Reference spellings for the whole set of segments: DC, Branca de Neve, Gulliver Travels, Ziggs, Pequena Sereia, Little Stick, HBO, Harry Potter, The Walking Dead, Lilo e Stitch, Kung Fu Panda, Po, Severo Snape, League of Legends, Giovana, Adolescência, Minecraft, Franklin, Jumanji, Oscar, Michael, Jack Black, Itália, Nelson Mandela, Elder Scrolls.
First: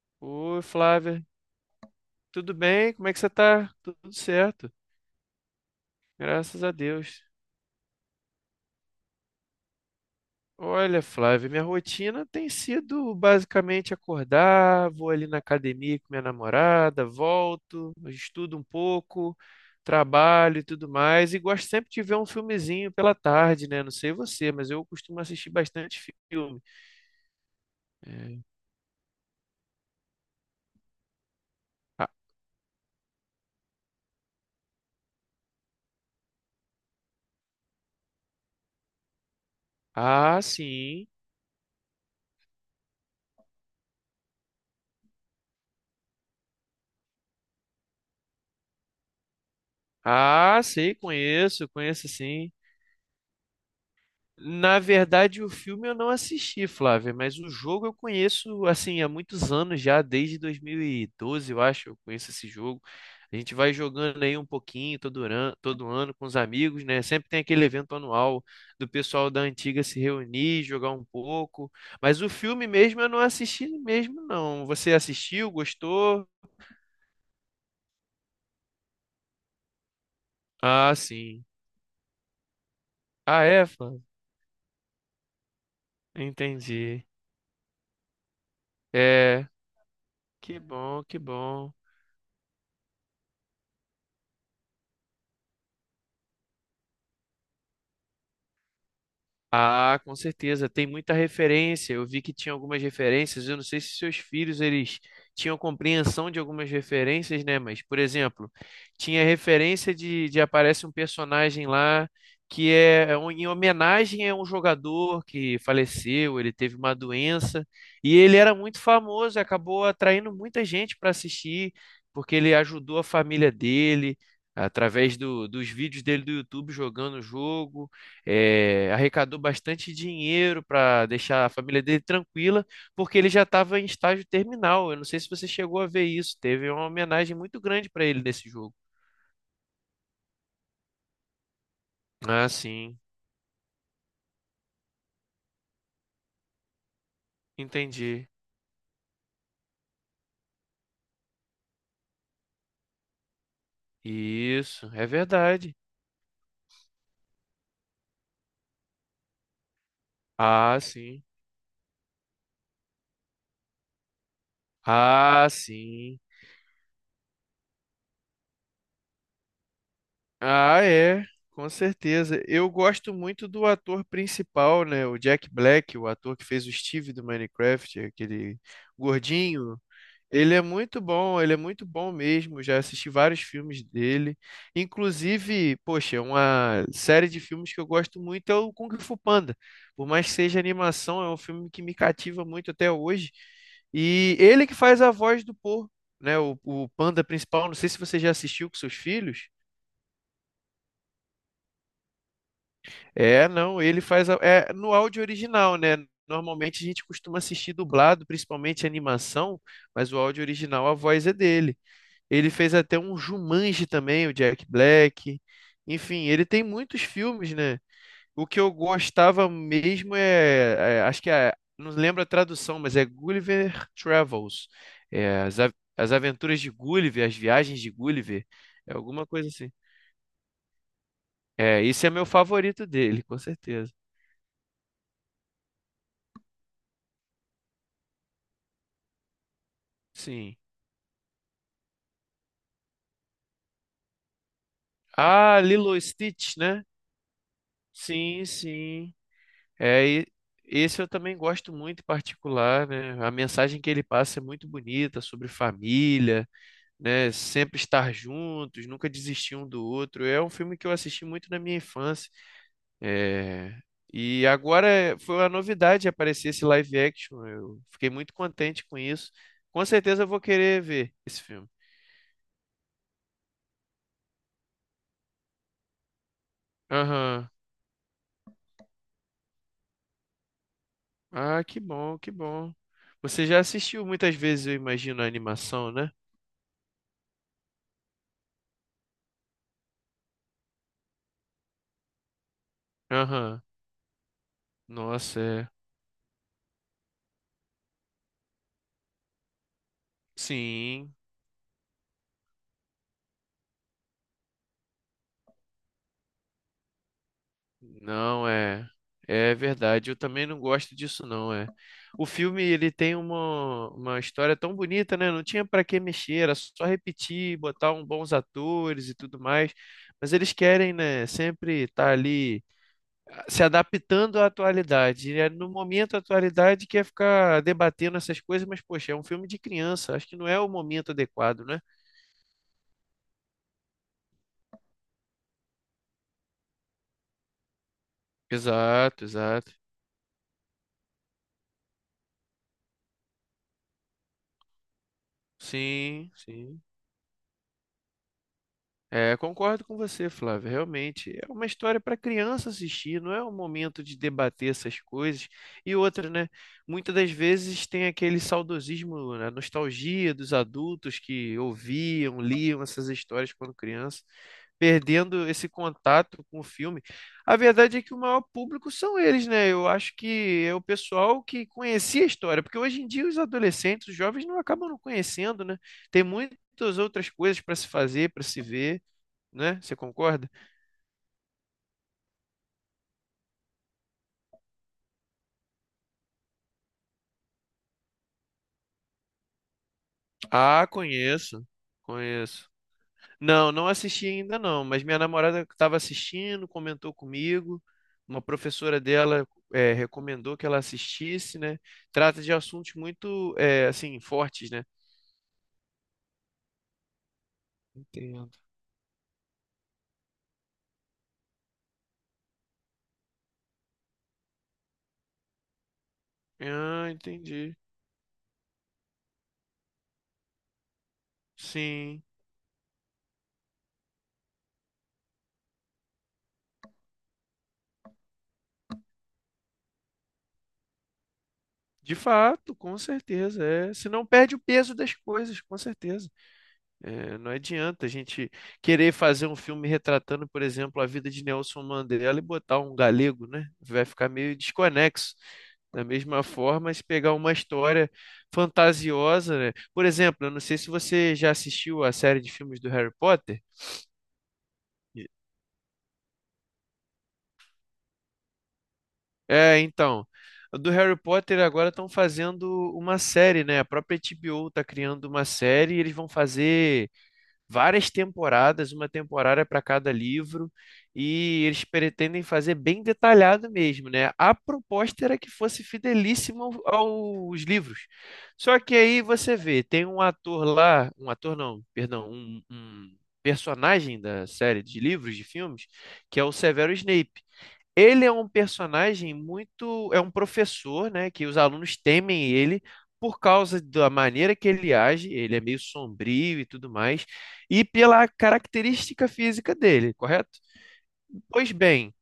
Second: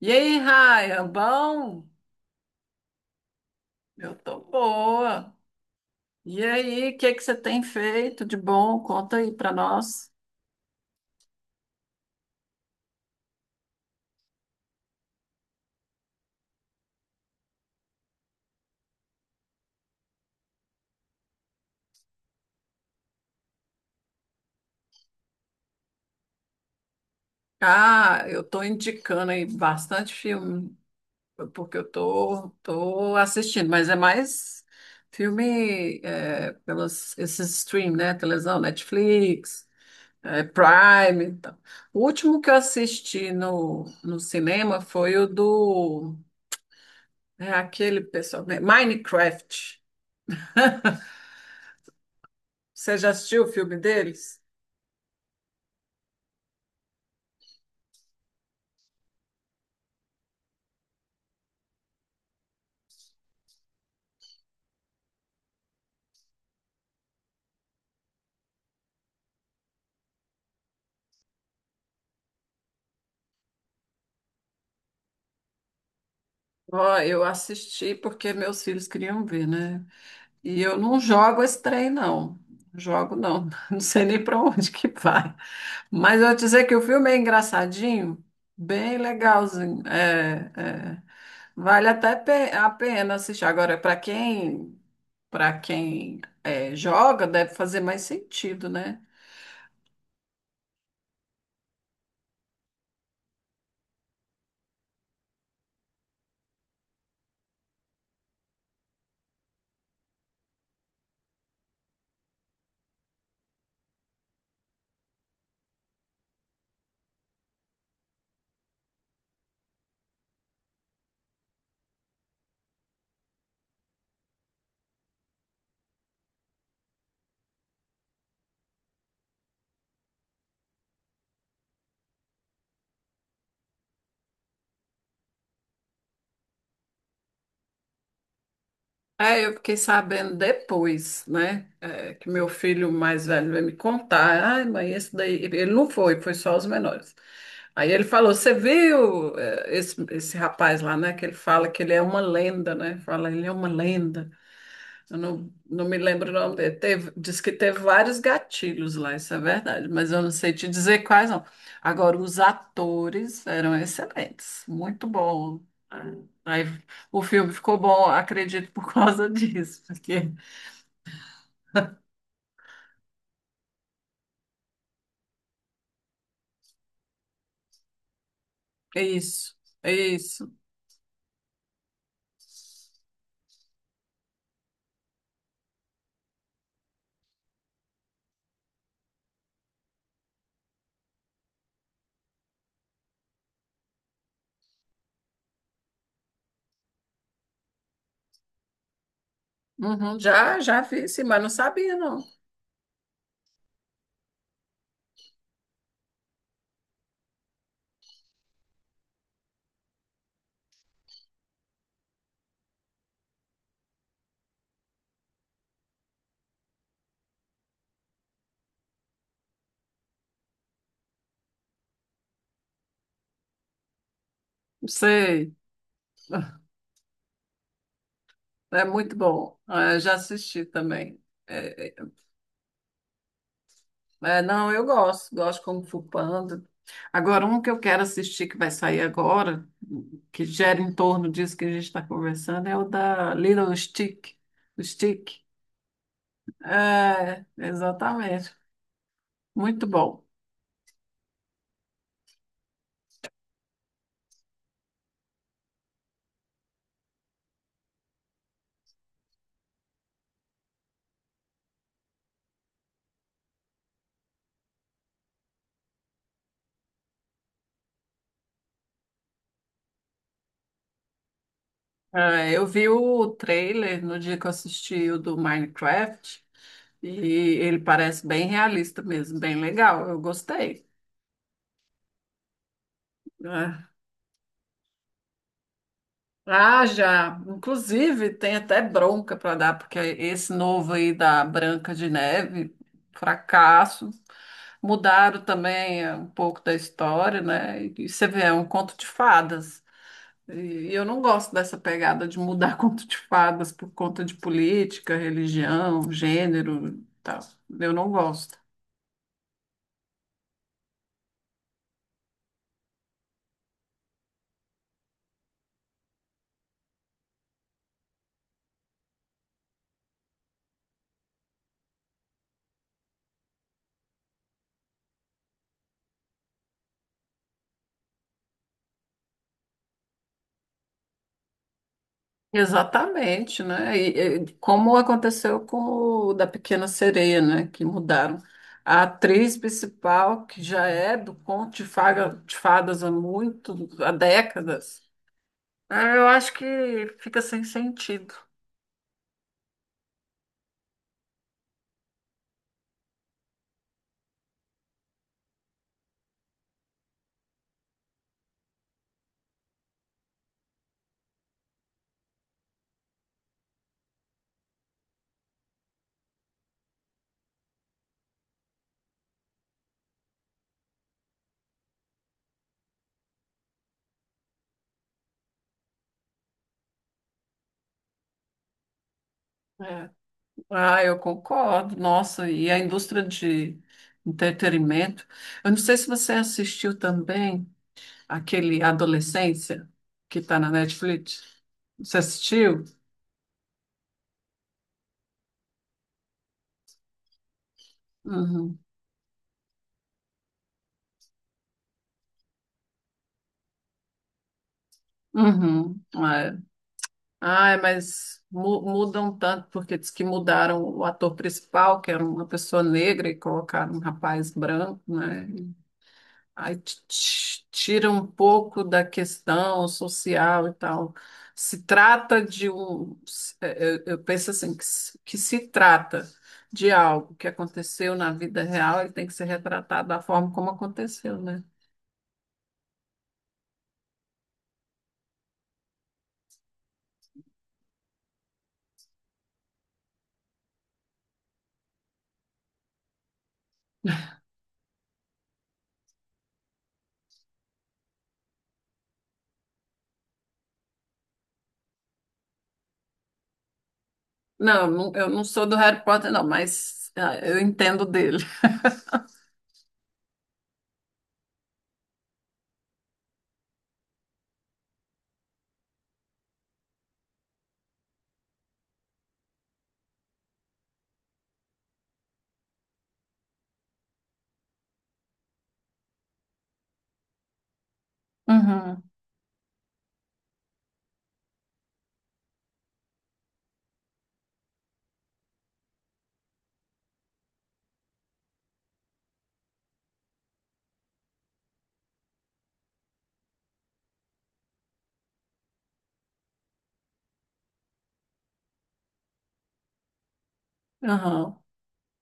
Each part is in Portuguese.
E aí, Oi, Raia, Flávia, bom? tudo bem? Como é que você tá? Tudo Eu tô certo, boa. E graças a aí, o que que Deus. você tem feito de bom? Conta aí pra nós. Olha, Flávia, minha rotina tem sido basicamente acordar, vou ali na academia com minha namorada, volto, estudo um pouco, trabalho e tudo mais, e gosto sempre de ver um filmezinho pela tarde, né? Não sei você, mas eu costumo assistir bastante filme. Ah, eu É. tô indicando aí bastante filme, porque eu Ah, tô, tô assistindo, mas é mais filme pelos esses stream, né? Televisão, Netflix, ah, é, sim. Prime. Então. O último que eu assisti no cinema foi o do aquele pessoal, né? Minecraft. Ah, sei, conheço, conheço sim. Você já assistiu o filme deles? Na verdade, o filme eu não assisti, Flávia, mas o jogo eu conheço assim há muitos anos já, desde 2012, eu acho, eu conheço esse jogo. A gente vai jogando aí um pouquinho todo ano com os amigos, né? Sempre tem aquele evento anual do pessoal da antiga se reunir, jogar um pouco. Mas o filme mesmo eu não assisti mesmo, não. Você assistiu, gostou? Ó, eu assisti porque meus filhos queriam ver, né? E eu Ah, não jogo sim. esse trem, não. Jogo, Ah, não. é, Não Flávia? sei nem para onde que vai. Mas eu vou dizer que o Entendi. filme é engraçadinho, bem É, legalzinho. É, que é. bom, que bom. Vale até a pena assistir. Agora, para quem joga, deve fazer mais sentido, né? Ah, com certeza, tem muita referência. Eu vi que tinha algumas referências. Eu não sei se seus filhos eles tinham compreensão de algumas referências, né? Mas, por exemplo, tinha referência de aparece um personagem lá que é em homenagem a um jogador que faleceu, ele teve uma doença e ele era muito famoso, e acabou atraindo muita gente para assistir, porque ele ajudou a família dele através dos vídeos dele do YouTube jogando o jogo arrecadou bastante dinheiro para deixar a família dele tranquila, porque ele já estava em estágio terminal. Eu não sei se você chegou a ver isso. Teve uma homenagem muito grande para ele nesse jogo. É, eu fiquei sabendo depois, né? Que meu Ah, filho sim, mais velho veio me contar. Ai, mãe, esse daí. Ele não foi, foi só os menores. Aí ele entendi. falou: Você viu esse rapaz lá, né? Que ele fala que ele é uma lenda, né? Fala, ele é uma lenda. Isso, é Eu não, verdade. não me lembro o nome dele. Teve, diz que teve vários gatilhos lá, isso é verdade, mas eu não sei te Ah, dizer sim. quais não. Agora, os atores eram excelentes, muito Ah, bom. sim. Aí o filme ficou bom, acredito, por causa disso, porque Ah, é, com certeza. Eu gosto muito do ator principal, né? O Jack Black, o ator que fez o Steve do Minecraft, aquele é isso, gordinho. é isso. Ele é muito bom, ele é muito bom mesmo. Já assisti vários filmes dele. Inclusive, poxa, uma série de filmes que eu gosto muito é o Kung Fu Panda. Por mais que seja animação, é um filme que me cativa muito até hoje. E ele que faz a voz do Po, né? O panda principal. Não sei se você já assistiu com seus filhos. Uhum, já vi, sim, mas não sabia, não. É, não, ele faz no áudio original, né? Normalmente a gente costuma assistir dublado, principalmente animação, mas o áudio original, a voz é dele. Ele fez até um Jumanji também, o Jack Black. Enfim, ele tem muitos filmes, né? O que eu gostava mesmo acho que é, não lembro a tradução, mas é Gulliver Travels. É, Sei, as aventuras de Gulliver, as viagens de Gulliver, é é muito alguma coisa bom. assim. Ah, eu já assisti também. É, É, esse é meu favorito dele, com certeza. é, não, eu gosto, gosto como Kung Fu Panda. Agora, um que eu quero assistir que vai sair agora, que Sim. gera em torno disso que a gente está conversando, é o da Little Stick. O Stick. Ah, Lilo e Stitch, né? É, Sim, exatamente. sim. Muito É, bom. e esse eu também gosto muito em particular, né? A mensagem que ele passa é muito bonita sobre família, né? Sempre estar juntos, nunca desistir um do outro. É um filme que eu assisti muito na minha infância. É, e agora foi uma novidade aparecer esse live action. Eu fiquei muito contente com isso. Com certeza eu vou querer ver esse filme. É, eu vi o trailer no dia que eu assisti o do Minecraft e Aham. ele parece bem realista mesmo, bem legal. Eu gostei. Ah, que bom, que bom. Você já É. assistiu muitas vezes, eu imagino, a animação, né? Ah, já. Inclusive, tem até bronca para dar, porque esse novo aí da Branca de Neve, Aham. fracasso. Nossa, Mudaram é. também um pouco da história, né? E você vê, é um conto de fadas. E eu Sim. não gosto dessa pegada de mudar conto de fadas por conta de política, religião, gênero, e tal. Eu não Não gosto. é. É verdade, eu também não gosto disso não, é. O filme ele tem uma história tão bonita, né? Não tinha para que mexer, era só repetir, botar um bons atores e tudo mais. Mas eles querem, né, sempre estar ali se adaptando à atualidade. E é no momento a atualidade quer ficar debatendo essas coisas, mas poxa, é um filme de criança, acho que não é o momento adequado, né? Exatamente, né? Como aconteceu com o da Pequena Sereia, né? Que mudaram. A Exato, atriz exato. principal, que já é do de Fadas há muito, há décadas, ah, eu Sim, acho que sim. fica sem sentido. É, concordo com você, Flávio. Realmente é uma história para criança assistir, não é o momento de debater essas coisas. E outra, né? Muitas das vezes tem aquele saudosismo, a nostalgia dos adultos que ouviam, liam essas histórias quando criança, perdendo esse contato com o filme. A verdade é que o maior público são eles, né? Eu acho que é o pessoal que conhecia a história, porque hoje em dia os adolescentes, os jovens não acabam não conhecendo, né? Tem muitas outras coisas para se fazer, para se ver, né? Você É. concorda? Ah, eu concordo. Nossa, e a indústria de entretenimento. Eu não sei se você assistiu também aquele Adolescência, que está na Ah, Netflix. conheço, Você conheço. assistiu? Não, não assisti ainda não, mas minha namorada estava assistindo, comentou comigo. Uma Uhum. professora dela recomendou que ela assistisse, né? Trata de assuntos muito, assim, fortes, né? Uhum. Ai, Entendo. Mudam tanto, porque diz que mudaram o ator principal, que era uma pessoa negra, e colocaram um rapaz branco, né? Aí Ah, entendi. tira um pouco da questão social e tal. Se Sim, trata de um. Se- é, é, Eu penso assim, que se trata de algo que aconteceu na vida real, ele tem que ser retratado da forma como aconteceu, né? de fato, com certeza. É. Se não perde o peso das coisas, com certeza. É, não adianta a gente querer fazer um filme retratando, por exemplo, a vida de Nelson Mandela e botar um galego, né? Vai ficar meio desconexo. Da mesma forma, se pegar uma história fantasiosa, né? Por exemplo, eu não sei se você já assistiu a série de filmes do Harry Potter. Não, eu não sou do Harry Potter, não, mas ah, eu entendo dele. É, então, do Harry Potter agora estão fazendo uma série, né? A própria HBO está criando uma série e eles vão fazer várias temporadas, uma temporada para cada livro, e eles pretendem fazer bem detalhado mesmo, né? A proposta era que fosse fidelíssimo aos livros. Só que Uhum. aí você vê, tem um ator lá, um ator não, perdão, um personagem da série de livros, de filmes, que é o Severo Snape. Ele é um personagem muito. É um professor, né? Que os alunos temem ele por causa da maneira que ele age. Ele é meio sombrio e tudo mais. E pela característica física dele, correto? Aham. Pois bem,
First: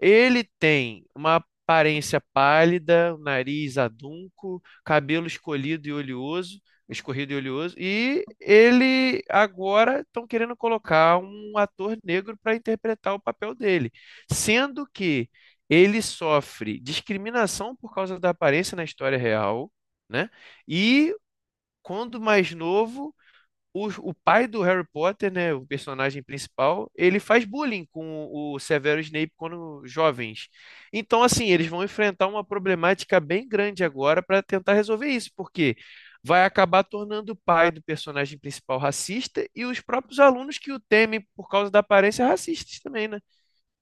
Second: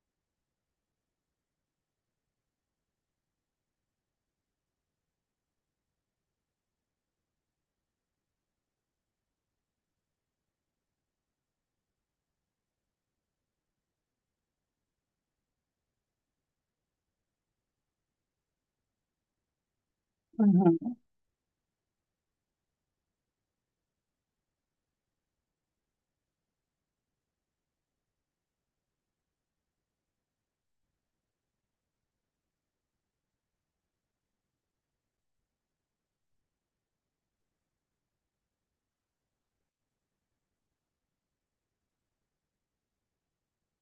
ele tem uma aparência pálida, nariz adunco, cabelo escolhido e oleoso, escorrido e oleoso, e ele agora estão querendo colocar um ator negro para interpretar o papel dele, sendo que ele sofre discriminação por causa da aparência na história real, né? Uhum. E quando mais novo o pai do Harry Potter, né, o personagem principal, ele faz bullying com o Severo Snape quando jovens. Então, assim, eles vão enfrentar uma problemática bem grande agora para tentar resolver isso, porque vai acabar tornando o pai do personagem principal racista e os próprios alunos que o temem por causa da aparência racistas também, né?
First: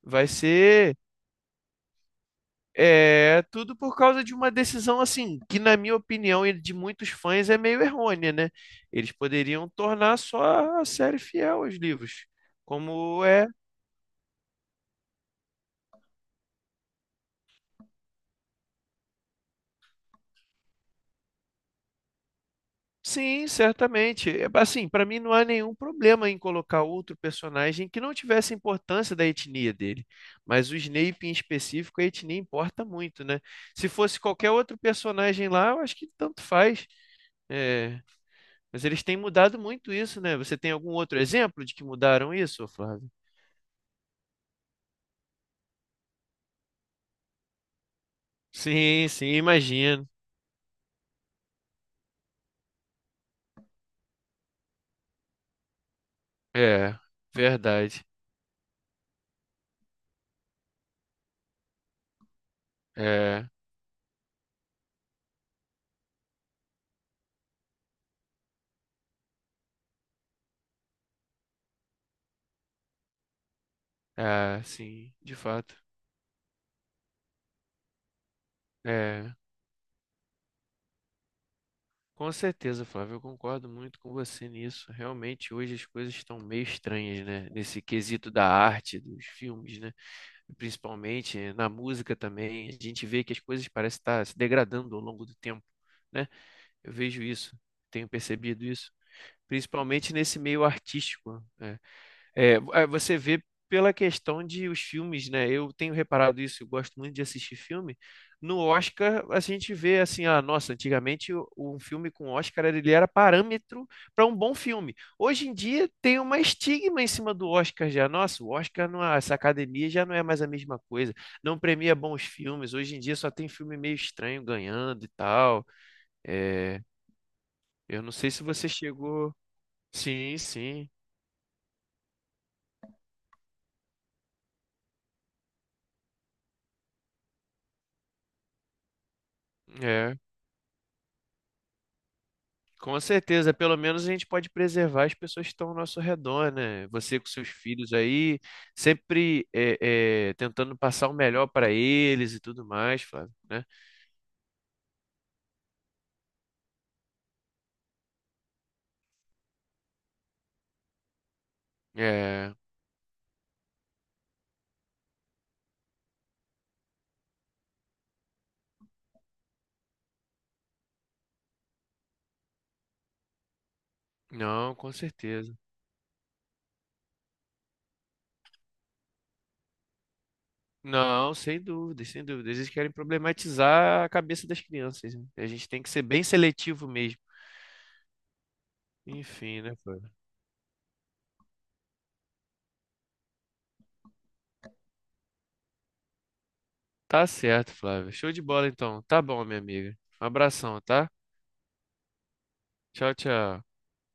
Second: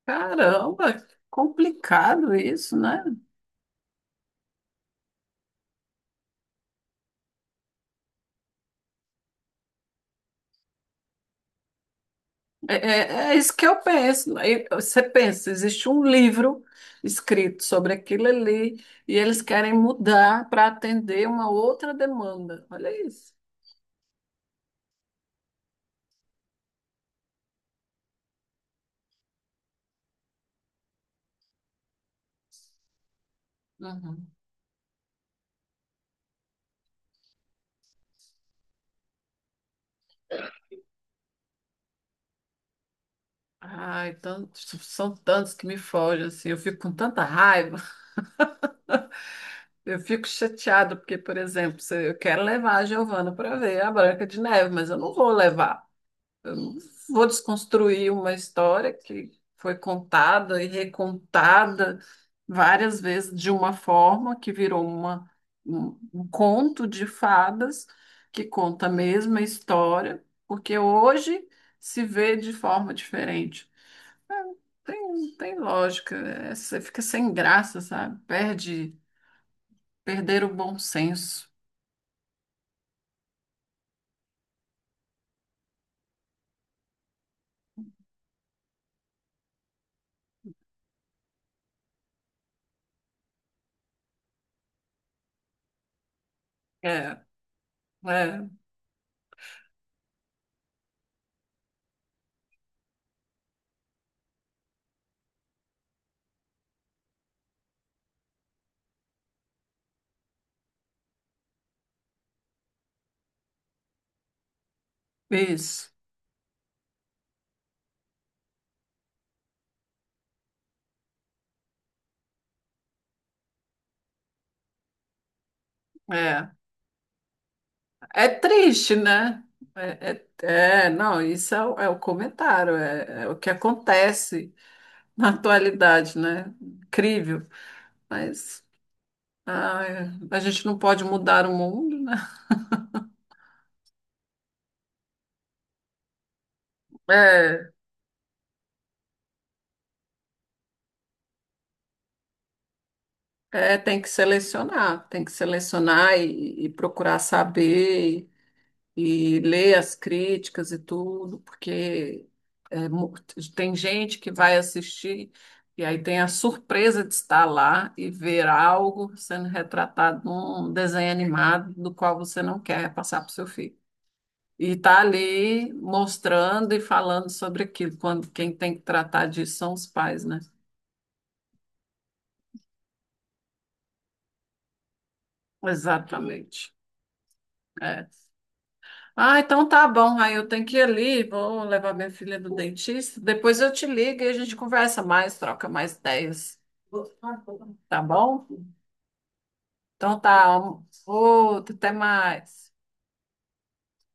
Vai ser Caramba, complicado isso, né? é tudo por causa de uma decisão assim, que na minha opinião e de muitos fãs é meio errônea, né? Eles poderiam tornar só a série fiel aos livros. Como É é, isso que eu penso. Aí você pensa, existe um livro escrito sobre aquilo ali e eles querem mudar para atender uma outra demanda. Olha isso. sim, certamente. É, assim, para mim não há nenhum problema em colocar outro personagem que não tivesse importância da etnia dele. Mas o Snape em específico, a etnia importa muito, né? Se fosse Uhum. qualquer outro personagem lá, eu acho que tanto faz. É, mas eles têm mudado muito isso, né? Você tem algum outro exemplo de que mudaram isso, ô Flávio? Ai, tantos, são tantos que me fogem, assim, eu fico com tanta raiva, Sim, sim, eu imagino. fico chateada, porque, por exemplo, se eu quero levar a Giovana para ver a Branca de Neve, mas eu não vou levar. Eu não É, vou verdade. desconstruir uma história que foi contada e recontada várias vezes de É, uma forma que virou um conto de fadas que conta a mesma história, porque hoje se vê de forma diferente. É, é, sim, tem, de tem fato. lógica, é, você fica sem graça, sabe? É, Perder o bom senso. com certeza, Flávio, eu concordo muito com você nisso. Realmente, hoje as coisas estão meio estranhas, né? Nesse quesito da arte, dos filmes, né? Principalmente na música também. A gente vê que as coisas parecem estar se degradando ao longo do tempo, né? É, Eu vejo isso, tenho é, percebido isso, principalmente nesse meio artístico, né? É, é, você vê pela questão de os filmes, né? Eu tenho reparado isso, eu gosto muito de assistir filme. No Oscar, a gente vê assim, ah, nossa, antigamente um filme com Oscar ele era parâmetro para um bom filme. Hoje em dia isso. tem uma estigma em cima do Oscar já. Nossa, o Oscar não, essa academia já não é mais a mesma coisa. Não premia bons filmes. Hoje em dia só tem filme meio estranho ganhando e tal. É. É, eu não É sei se você triste, chegou. né? É, Sim, é- sim. Não, o é o comentário, é, é o que acontece na atualidade, né? Incrível. Mas ai, É, a gente não pode mudar o mundo, né? com certeza. Pelo menos a gente pode preservar as pessoas que estão ao nosso redor, né? Você com seus É, filhos aí, sempre tentando passar o melhor para eles e tudo mais, Flávio, né? Tem que selecionar e procurar saber. E ler as críticas e tudo, porque É, é, mu- tem gente que vai assistir e aí tem a surpresa de estar lá e ver algo sendo retratado num desenho animado do qual você não quer passar para o seu filho. não, E com tá certeza. ali mostrando e falando sobre aquilo, quando quem tem que tratar disso são os pais, né? Não, sem dúvidas, sem dúvidas. Eles querem problematizar a cabeça das crianças, né? A gente tem que ser bem Exatamente. seletivo mesmo. É. Ah, Enfim, então né, tá Flávio? bom. Aí eu tenho que ir ali, vou levar minha filha no dentista. Depois eu te ligo e a gente conversa mais, troca mais ideias. Tá certo, Tá Flávio. Show de bom? bola, então. Tá bom, minha amiga. Então Um tá. abração, tá? Outro, até mais. Tchau, tchau.